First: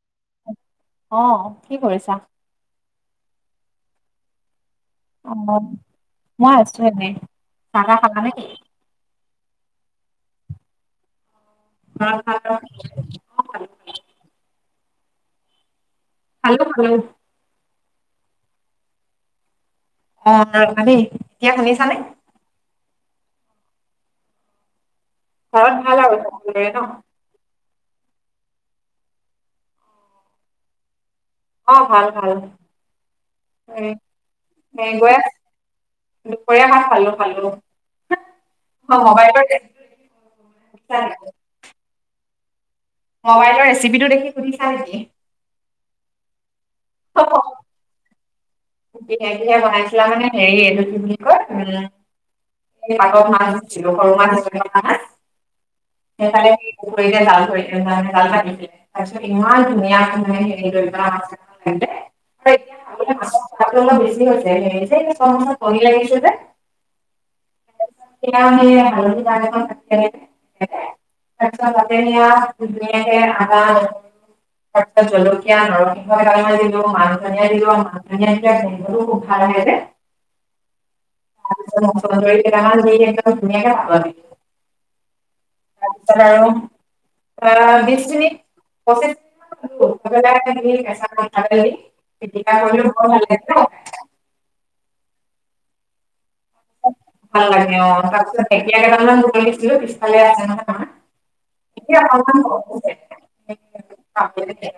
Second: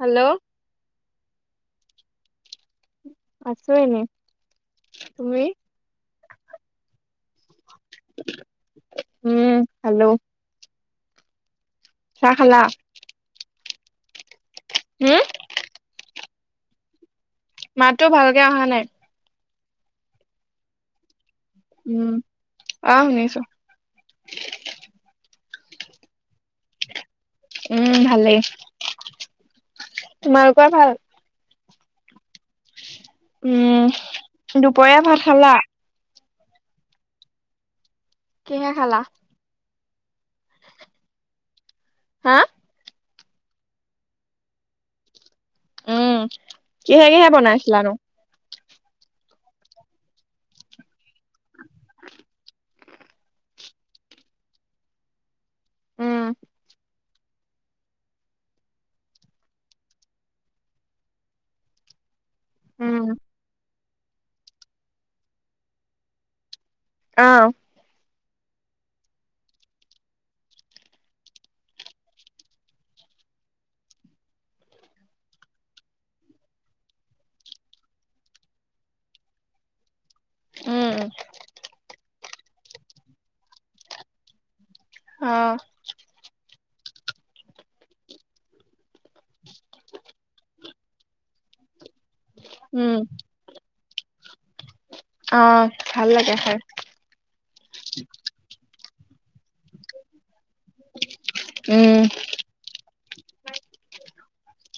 Hello আহ কি কৰিছা আছো এনে অ তুমি? মই আছো এনে খানা খালা নেকি উম খালো চাহ অ হম খালো খালো মাততো ভালকে অহা নাই অ ৰবা দেই। এতিয়া শুনিছানে উম আহ শুনিছো ঘৰত ভাল আৰু- সকলোৰে ন উম ভালেই। তোমালোকৰ ভাল- অ ভাল ভাল- এ উম এ দুপৰীয়া গৈ ভাত আছো খালা। দুপৰীয়া ভাত খালো খালো কিহে খালা মবাইলৰ অ হা মবাইলৰ ৰেচিপিটো দেখি সুধিছা নেকি? উম কিহে কিহে বনাইছিলানো হে কিহে বনাইছিলা মানে হেৰি তুম কয় উম পাকত মাছ দিছিলো সৰু মাছছিলা মা উম সেইকাৰে জাল থে জাল থাকিছিলে তাৰপিছত ইমান ধুনীয়া ধ হেৰি কৰিবে উম বেছি হৈছে কৰি লাগিছে যে আহ [unintelligible] আচ্ছা [unintelligible] আদা তাৰপাছত জলকীয়া, নৰসিংহ এডালমান দিলো মান ধনিয়া দিলো মাহ আ আছে খব ভাল হৈ যে উম ধুনীয়াকে ভাল পাবি। অঁ অ বিছ মিনিট [unintelligible] কি [unintelligible] পিটিকা কৰিলো উম বৰ ভাল লাগে ন অ ভাল লাগে খাই ভাল লাগে অ তাৰপিছত ঢেকীয়া কেইডালমান বুটলিছিলো পিছফালে আছে নহয় তোমাৰ - উম, এতিয়া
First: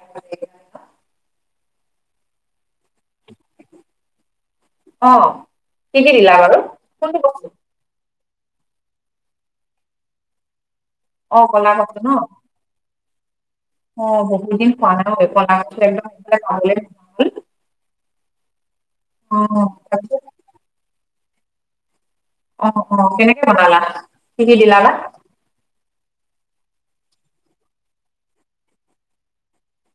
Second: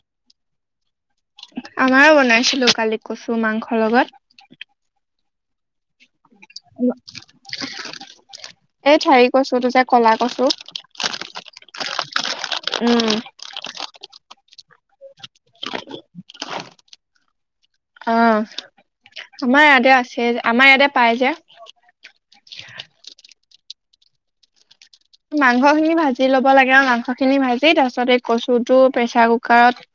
[unintelligible] [unintelligible] আমাৰো বনাইছিলো কালি কচু মাংসৰ লগত [unintelligible] অ কি কি দিলা। বাৰু কোনটো কচু অ এই ঠাৰি কচুটো যে কলা কচু, - অ ক'লা কচু ন উম অ বহুত দিন খোৱা নাই অ আমাৰ অ ইয়াতে তাৰপিছত আছে আমাৰ ইয়াতে পাই যে। অ-অ কেনেকে বনালা কি কি দিলা মাংসখিনি ভাজি ল'ব লাগে আৰু মাংসখিনি ভাজি তাৰ পিছত এই কচুটো প্ৰেছাৰ কুকাৰত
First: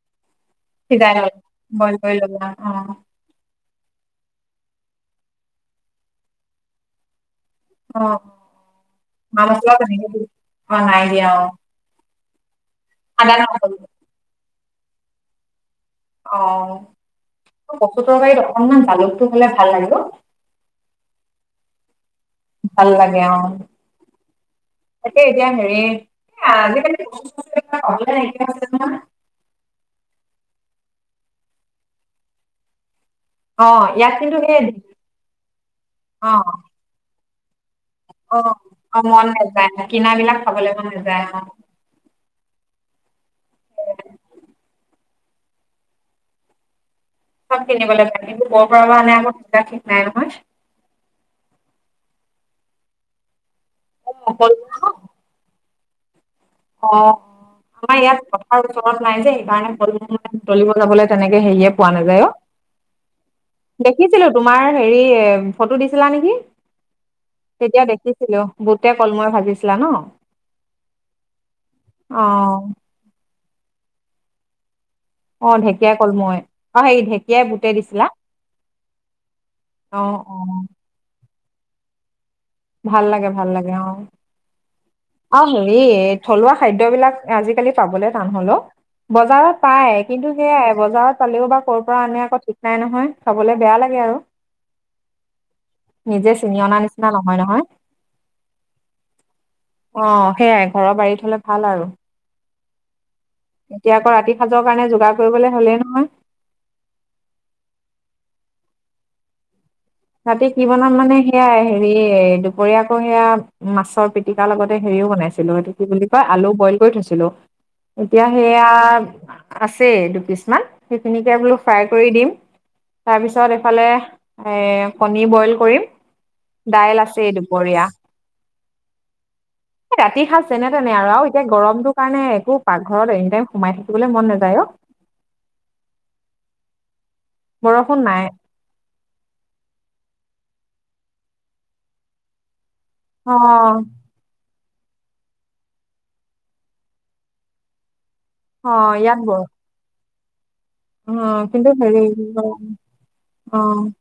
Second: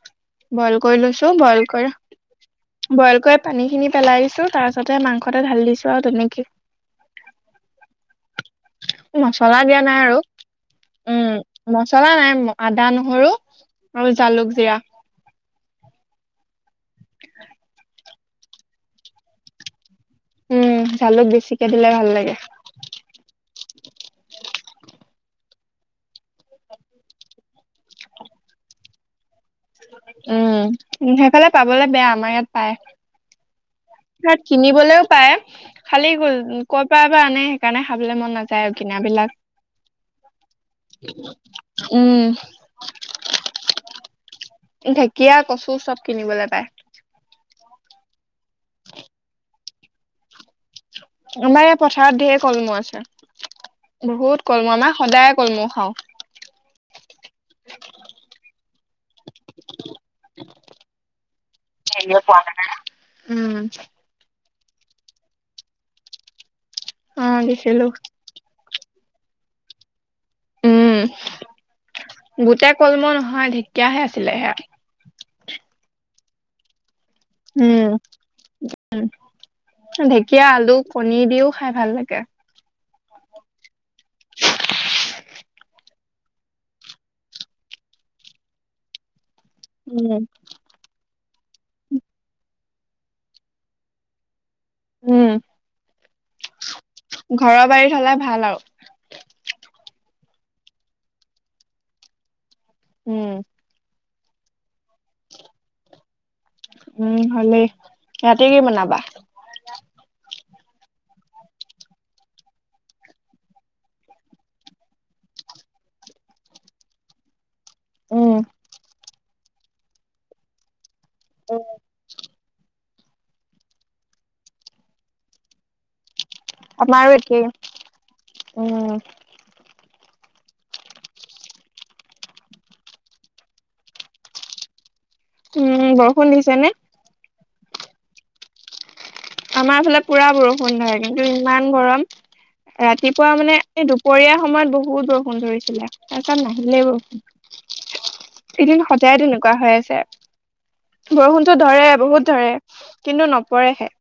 বইল কৰি সিজাই ললা লৈছো বইল কৰি ললা অ বইল কৰা পানীখিনি পেলাই দিছো তাৰ পাছতে মাংসতে ঢালি দিছো আৰু তেনেকে - অ দিয়া নাই আৰু [unintelligible] অ নাই উম দিয়া অ মছলা নাই আদা, নহৰু আৰু জালুক, জিৰা অ [inaudible] কচুত অকনমান জালুকটো হলে ভাল লাগে ন উম জালুক বেছিকে দিলে ভাল লাগে। ভাল লাগে অ তাকে এতিয়া হেৰি- আজিকালি [unintelligible] উম সেইফালে পাবলে বেয়া আমাৰ ইয়াত পায়। নহয় অ ইয়াত তাত কিন্তু সেই কিনিবলৈও পায় খালী অ [unintelligible] কৰ পৰা বা আনে সেইকাৰণে খাবলে মন অ নাযায়। আৰু অ মন কিনাবিলাক নাযায় কিনা বিলাক খাবলে [unintelligible] উম- উম ঢেকীয়া, কচু, চব কিনিবলৈ পায়। চব কিনিবলৈ পায় কিন্তু কৰা পৰা আনে আক ঠিক নাই নহয়। আমাৰ এই পথাৰত ঢেৰ কলমৌ আছে। অ বহুত কল কলমৌ আমাৰ সদায় কলমৌ খাও। অ', আমাৰ ইয়াত কথাৰ ওচৰত নাই যে সেইকাৰণে [unintelligible] কলমৌ বুটলিব যাবলৈ তেনেকে হেৰিয়ে পোৱা নাযায় অ, উম। দেখিছিলো তোমাৰ হেৰি ফটো দিছিলা নেকি? অ তেতিয়া দিছিলো দেখিছিলো বুতে, কলমৌৱে মই ভাবিছিলা ন। অ বহুতে কলমৌ নহয় ঢেকীয়াহে আছিলে সেয়া। অ, ঢেকীয়াাই কলমৌৱে অ, হেৰি ঢে উম, অ অ ঢেকীয়া, আলু, কণী দিও। খাই ভাল লাগে। ভাল লাগে-ভাল লাগে অ - অ হেৰি থলুৱা খাদ্যবিলাক আজিকালি পাবলৈ টান হলেও বজাৰত পায় উম। কিন্তু সেয়াই বজাৰত পালেও বা ক'ৰ পৰা আনে আকৌ ঠিক নাই নহয় খাবলে বেয়া লাগে আৰু উম নিজে চিঙি অনা নিচিনা নহয়। ঘৰৰ নহয় বাৰীত হলে ভাল আৰু। অ, সেইয়াই ঘৰৰ বাৰীত হলে ভাল আৰু। উম। এতিয়া আকৌ ৰাতি সাজৰ কাৰণে যোগাৰ কৰিবলে হ'লেই নহয়। উম, হলে ৰাতি কি বনাবা। ৰাতি কি বনাম মানে সেয়া হেৰি দুপৰীয়া আকৌ সেয়া মাছৰ পিতিকা লগতে হেৰিও বনাম। পাইছিলো সেইটো কি বুলি কয় আলু বইল কৰি থৈছিলো। এতিয়া উম। সেয়া আছে দুপিছমান সেইখিনিকে বোলো ফ্ৰাই কৰি দিম তাৰপিছত এইফালে কণী বইল কৰিম দাইল আমাৰো আছে একেই দুপৰীয়া উম। ৰাতি সাজ যেনে- তেনে আৰু আৰু এতিয়া গৰমটোৰ কাৰণে একো পাকঘৰত এনি টাইম সোমাই থাকিবলৈ মন নাযায় অ, উম, বৰষুণ দিছে নে? বৰষুণ নাই। আমাৰ ফালে পুৰা বৰষুণ ধৰ কিন্তু ইমান গৰম অ ৰাতিপুৱা মানে এই দুপৰীয়া সময়ত বহুত বৰষুণ ধৰিছিলে তাৰপিছত নাহিলেই বৰষুণ। অ এদিন ইয়াত সদায় বৰ তেনেকুৱা হৈ আছে আৰু। অ বৰষুণতটো কিন্তু ধৰে হেৰি বহুত অ ধৰে কিন্তু নপৰেহে।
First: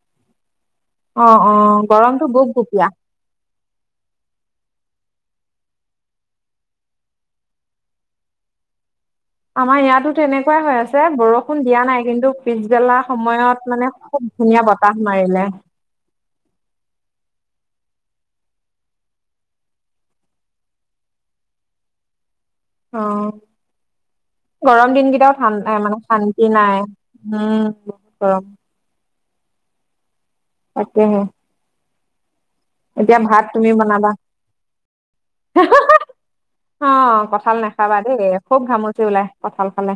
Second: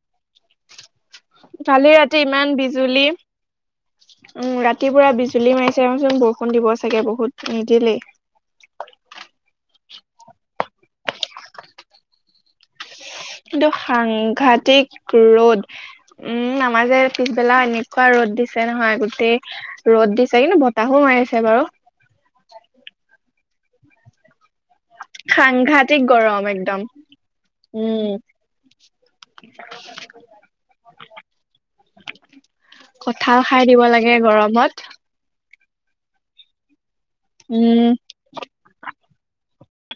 অ অ কালি ৰাতি গৰমটো গোপ ইমান গোপীয়া বিজুলী উম, ৰাতি ৰাতি পুৰা বিজুলী মাৰিছে ৰচোন বৰষুণ দিব চাগে বহুত নিদিলেই। আমাৰ ইয়াতো তেনেকুৱাই হৈ আছে বৰষুণ দিয়া নাই কিন্তু পিছবেলা সময়ত কিন্তু মানে খুব ধুনীয়া সাংঘাতিক বতাহ মাৰিলে ৰ'দ উম, আমাৰজে পিছবেলাও এনেক কোৱা ৰ'দ দিছে নহয় গোটেই ৰ'দ দিছে কিন্তু বতাহো মাৰিছে বাৰু। অ', গৰম দিনকেইটাও ঠাণ্ডা মানে সাংঘাতিক গৰম শান্তি নাই একদম উম, উম বহুত গৰম। [inaudible] তাকেহে এতিয়া কঁঠাল ভাত খাই তুমি দিব বনাবা। লাগে গৰমত অ, কঠাল উম নাখাবা দেই খুব ঘামুচি ওলাই কঠাল খালে।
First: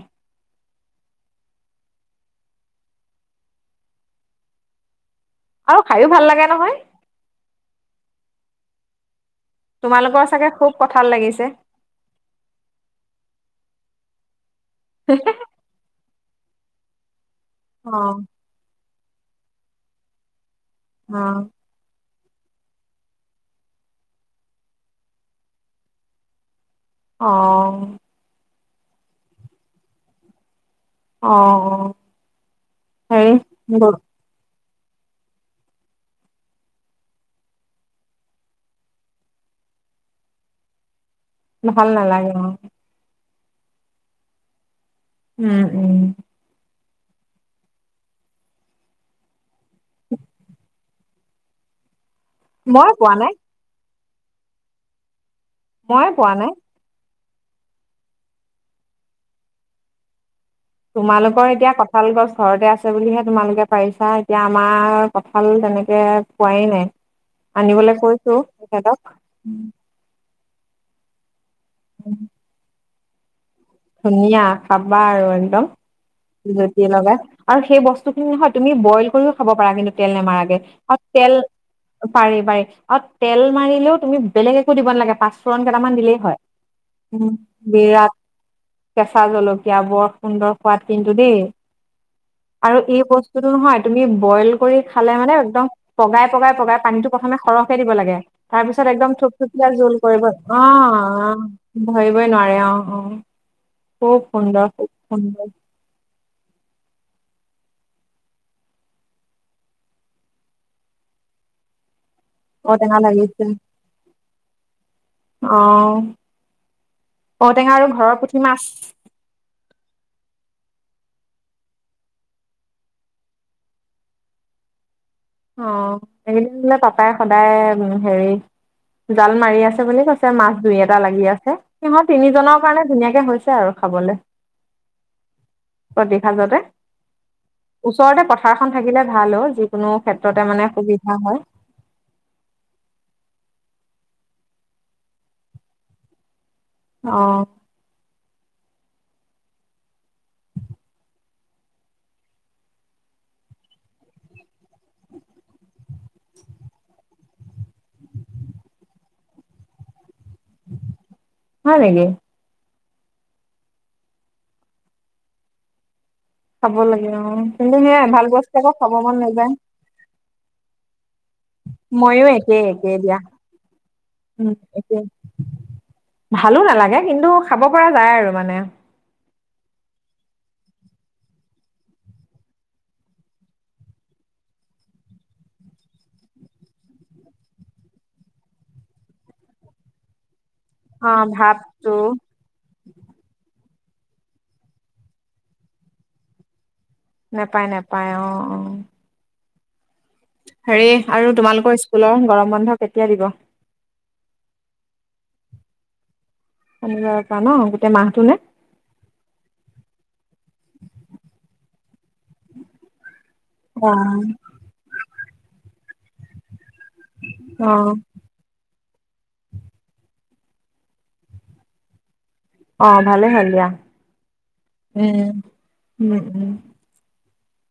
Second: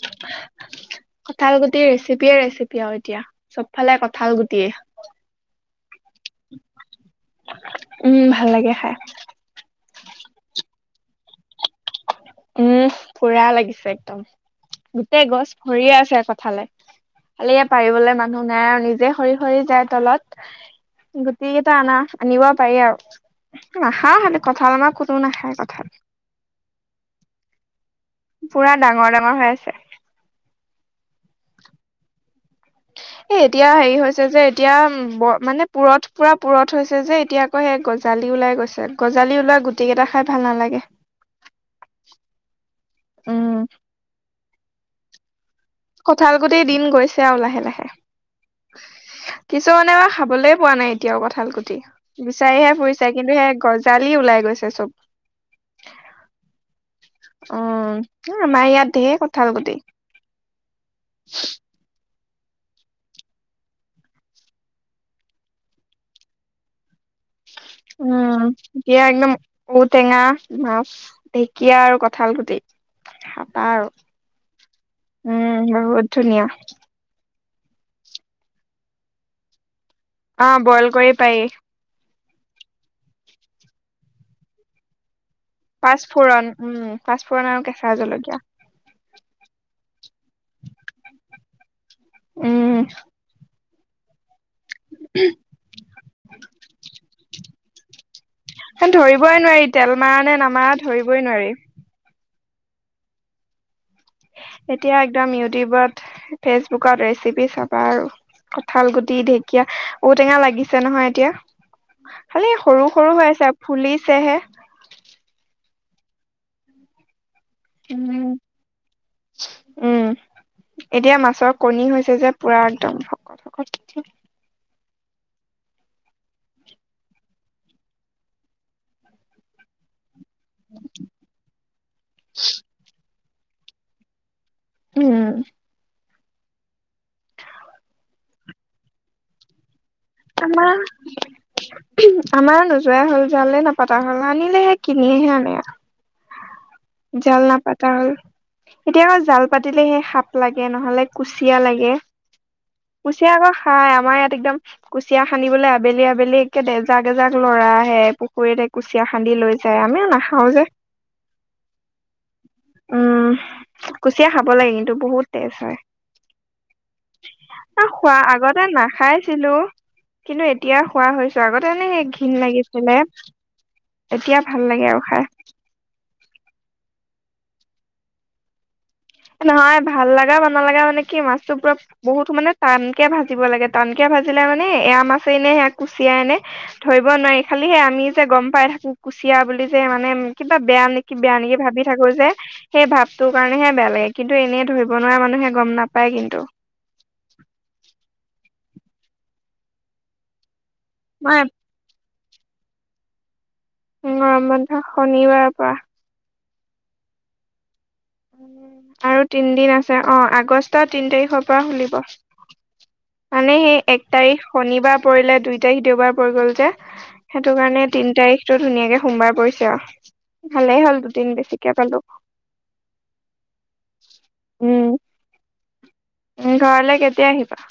কঠাল গুটি ৰেচিপিয়ে ৰেচিপি আৰু এতিয়া চবফালে কঠাল গুটিয়ে। আৰু খাইো ভাল লাগে নহয়। উম, ভাল লাগে খাই। তোমালোকৰ চাগে খুব কঠাল লাগিছে। উম, পুৰা লাগিছে একদম গোটেই গছ ভৰিয়ে আছে খালে খালি ইয় অ পাৰিবলৈ মানুহ নাই আৰু নিজে সৰি - সৰি যায় অ তলত। গুতি কেইটা অনা। আনিব পাৰি আৰু নাখা হ কঠাল আমাৰ কোনো নাখায় কঠাল। অ', পুৰা ডাঙৰ ডাঙৰ হৈ আছে। আহ অ। হেৰি এ এতিয়া হেৰি হৈছে যে। এতিয়া মানে পুৰঠ পুৰা পূৰঠ হৈছে যে এতিয়া আকৌ সেই গজালি ওলাই গৈছে গজালি ওলাই। গুটি কেইটা খাই ভাল নালাগে। ভাল নালাগে অহ। উম। উম উম কঠাল গুটি দিন গৈছে আৰু লাহে লাহে। কিছুমানে খাবলৈ পোৱা নাই এতিয়াও কঁঠাল কুটি বিচাৰিহে মই ফুৰিছে পোৱা নাই কিন্তু সেই গছ গঁজালি ওলাই গৈছে চব। মই পোৱা নাই। অ আমাৰ ইয়াত ঢেৰ কঠাল গোটি। তোমালোকৰ এতিয়া কঁঠাল গছ ঘৰতে আছে বুলিহে তোমালোকে পাৰিছা, এতিয়া আমাৰ কঁঠাল তেনেকে খোৱাই নাই। আনিবলৈ কৈছো উম, তেখেতক এতিয়া একদম ঔটেঙা মাছ, ঢেকীয়া আৰু কঁঠাল গুটি। আৰু ধুনীয়া, খাবা আৰু উম একদম বহুত ধুনীয়া জুতি লগাই। আৰু সেই বস্তু খিনি নহয় তুমি বইল কৰিও খাব পাৰা, কিন্তু তেল অ নামাৰাকে বইল আৰু কৰি তেল পাৰি পাৰি-পাৰি আৰু তেল মাৰিলেও তুমি বেলেগ একো দিব নালাগে, পাচ ফোৰণ কেইটামান দিলেই হয়, পাঁচফোৰণ উম উম, পাঁচফোৰণ আৰু কেঁচা বিৰাট জলকীয়া কেঁচা জলকীয়া বৰ সুন্দৰ সোৱাদ কিন্তু দেই, আৰু উম এই বস্তুটো নহয় তুমি বইল কৰি খালে মানে, একদম পগাই-পগাই-পগাই, পানীতো প্ৰথমে সৰহকে দিব লাগে, তাৰ পিছত একদম ধৰিবই নোৱাৰি থুপ-থুপিয়া তেল জোল মাৰা কৰিব, নে নামাৰা ধৰিবই অ-অ, নোৱাৰি ধৰিবই নোৱাৰে, অ-অ এতিয়া একদম ইউটিউবত, ফেচবুক বুকত ৰেচিপি চাবা আৰু কঁঠাল গুটি, ঢেকীয়া, ঔটেঙা লাগিছে নহয় এতিয়া খালি সৰু ঔটেঙা সৰু হৈ লাগিছে, আছে ফুলিছেহে অ ঔটেঙা আৰু ঘৰৰ উম পুঠি মাছ উম এতিয়া মাছৰ কণী হৈছে যে, পুৰা একদম শকত-শকত পঠ অ, এইকেইদিন বোলে পাপাই সদায় হেৰি, জাল মাৰি আছে বুলি কৈছে। মাছ দুই, এটা লাগি আছে, সিহঁত তিনিজনৰ কাৰণে ধুনীয়াকে হৈছে আৰু খাবলে উম প্ৰতি সাজতে, ওচৰতে পথাৰখন থাকিলে ভাল অ, ' যিকোনো ক্ষেত্ৰতে মানে সুবিধা হয় আমাৰ-আমাৰ, নোযোৱাই হ'ল, জালে নাপাতে তেহল নানিলে কিনি সে আনে। অ জাল নাপাতা হ'ল। এতিয়া জাল পাতিলেহে সাপ লাগে, নহলে কুচিয়া লাগে। কুচিয়া আকৌ খাই, আমাৰ ইয়াত একদম কুচিয়া সানিবলৈ আবেলি-আবেলি একে এজাক-এজাক ল'ৰা ল'ৰা আহে, পুখুৰীতে কুচিয়া খান্দি লৈ যায়, আমিও নাখাওঁ হয় নেকি? উম, কুচিয়া খাব লাগে, কিন্তু বহুত তেজ হয়। খাব লাগে অ, কিন্তু আৰু মই খোৱা ভাল বস্তু আগতে আকৌ খাব মন নাখাইছিলো নাযায়। কিন্তু এতিয়া খোৱা হৈছো, আগতে এনে সেই ময়ো ঘিণ একেই লাগিছিলে একেই দিয়া এতিয়া উম ভাল লাগে আৰু একেই খাই। ভালো নালাগে, কিন্তু খাব পৰা যায় আৰু মানে নহয় ভাল লগা বা নলগা মানে কি, মাছতো পুৰা বহুত মানে টানকে ভাজিব লাগে, টান কে ভাজি ভাজিলে মানে, এইয়া মাছে নে সেয়া কুচিয়া নে ধৰিব নোৱাৰি, খালি সেই আমি যে গম পাই থাকো কুচিয়া কুচিয়া বুলি যে মানে, কিবা বেয়া অ নেকি, বেয়া নেকি ভাবি ভাৱটো থাকো যে, সেই ভাবটো কাৰণেহে বেয়া লাগে কিন্তু এনেই ধৰিব নোৱাৰা, মানুহে গম নাপায় কিন্তু নাপায়-নাপায়, অ-অ হেৰি আৰু মই তোমালোকৰ স্কুলৰ গৰম বন্ধ কেতিয়া দিব? গৰম বন্ধ শনিবাৰ পৰা। শনিবাৰ পৰা ন। গোটেই মাহটো নে আৰু তিনিদিন আছে, অ, আগষ্ট তিন তাৰিখৰ পৰা খুলিব। মানে, সেই অ এক তাৰিখ শনিবাৰ পৰিলে, দুই তাৰিখ দেওবাৰ পৰি গ'ল যে সেইটো অ কাৰণে, তিন তাৰিখটো ধুনীয়াকে সোমবাৰ পৰিছে আৰু, ভালেই হ'ল দুদিন বেছিকে পালো। অ, ভালে হ'ল দিয়া, উম। উম-উম উম, ঘৰলে কেতিয়া আহিবা?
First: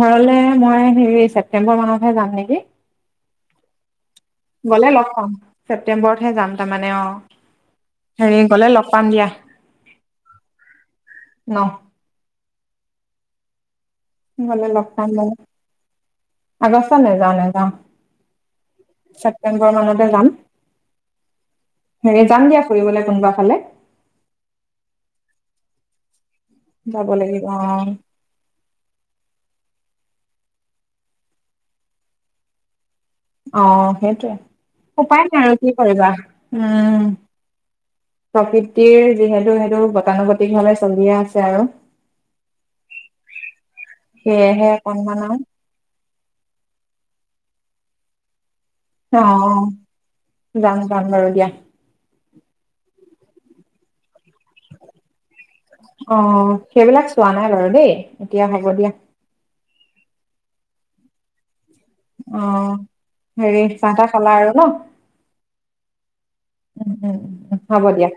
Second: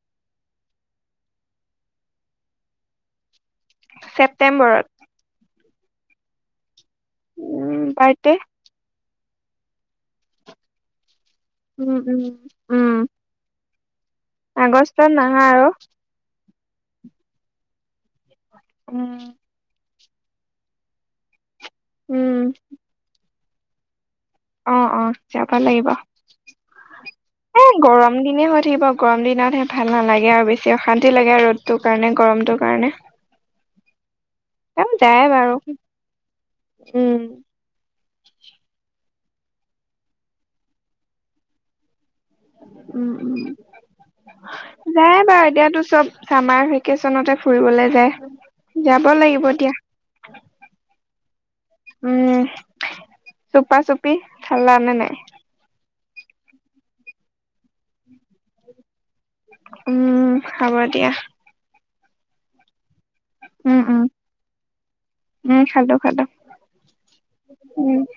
ঘৰলে মই হেৰি, ছেপ্তেম্বৰ মাহতহে যাম নেকি? ছেপ্তেম্বৰত গ'লে লগ পাম, ছেপ্তেম্বৰত হে যাম, তাৰমানে অ, উম বাৰ্থডে হেৰি গ'লে লগ পাম সন্ধিয়া। উম! উম! গলে লগ পাম আগষ্টত বাৰু নাহা আৰু আগষ্টত নেযাওঁ, নেযাওঁ, উম ছেপ্তেম্বৰ মানতে যাম। হেৰি উম যাম দিয়া ফুৰিবলে কোনোবা ফালে। অ অ যাব লাগিব। যাব লাগিব অ এ গৰম দিনেই হৈ থাকিব গৰম দিনত সিহত- ভাল নালাগে আৰু বেছি অশান্তি লাগে আৰু ৰ'দটোৰ কাৰণে গৰমটোৰ কাৰণে। অ সেইটোয়ে তেওঁ যায় উপায় নাই বাৰু আৰু কি কৰিবা উম! প্ৰকৃতিৰ যিহেতু সেইটো গতানুগতিক ভাৱে চলিয়ে আছে আৰু উম! উম! সেয়েহে অকনমান যায় আৰু বাৰু এতিয়াতো চব চামাৰ ভেকেশচনতে ফুৰিবলে যায়। যাব অ লাগিব যাম, দিয়া যাম, বাৰু দিয়া। উম! চুপা -চুপি চালানে নাই। অ সেইবিলাক চোৱা নাই বাৰু দেই এতিয়া হ'ব দিয়া। উম! হব দিয়া। অ হেৰি উম চাহ উম তাহ খালা আৰু ন উম খালো খালো উম! উম! হ'ব উম দিয়া,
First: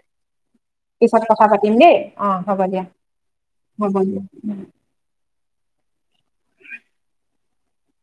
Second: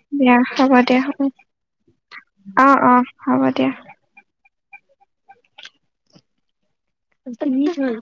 হ'ব দিয়া পিছত কথা পাতিম দেই, অ হ'ব দিয়া অ হ'ব হ'ব দিয়া। উ [inaudible] উম!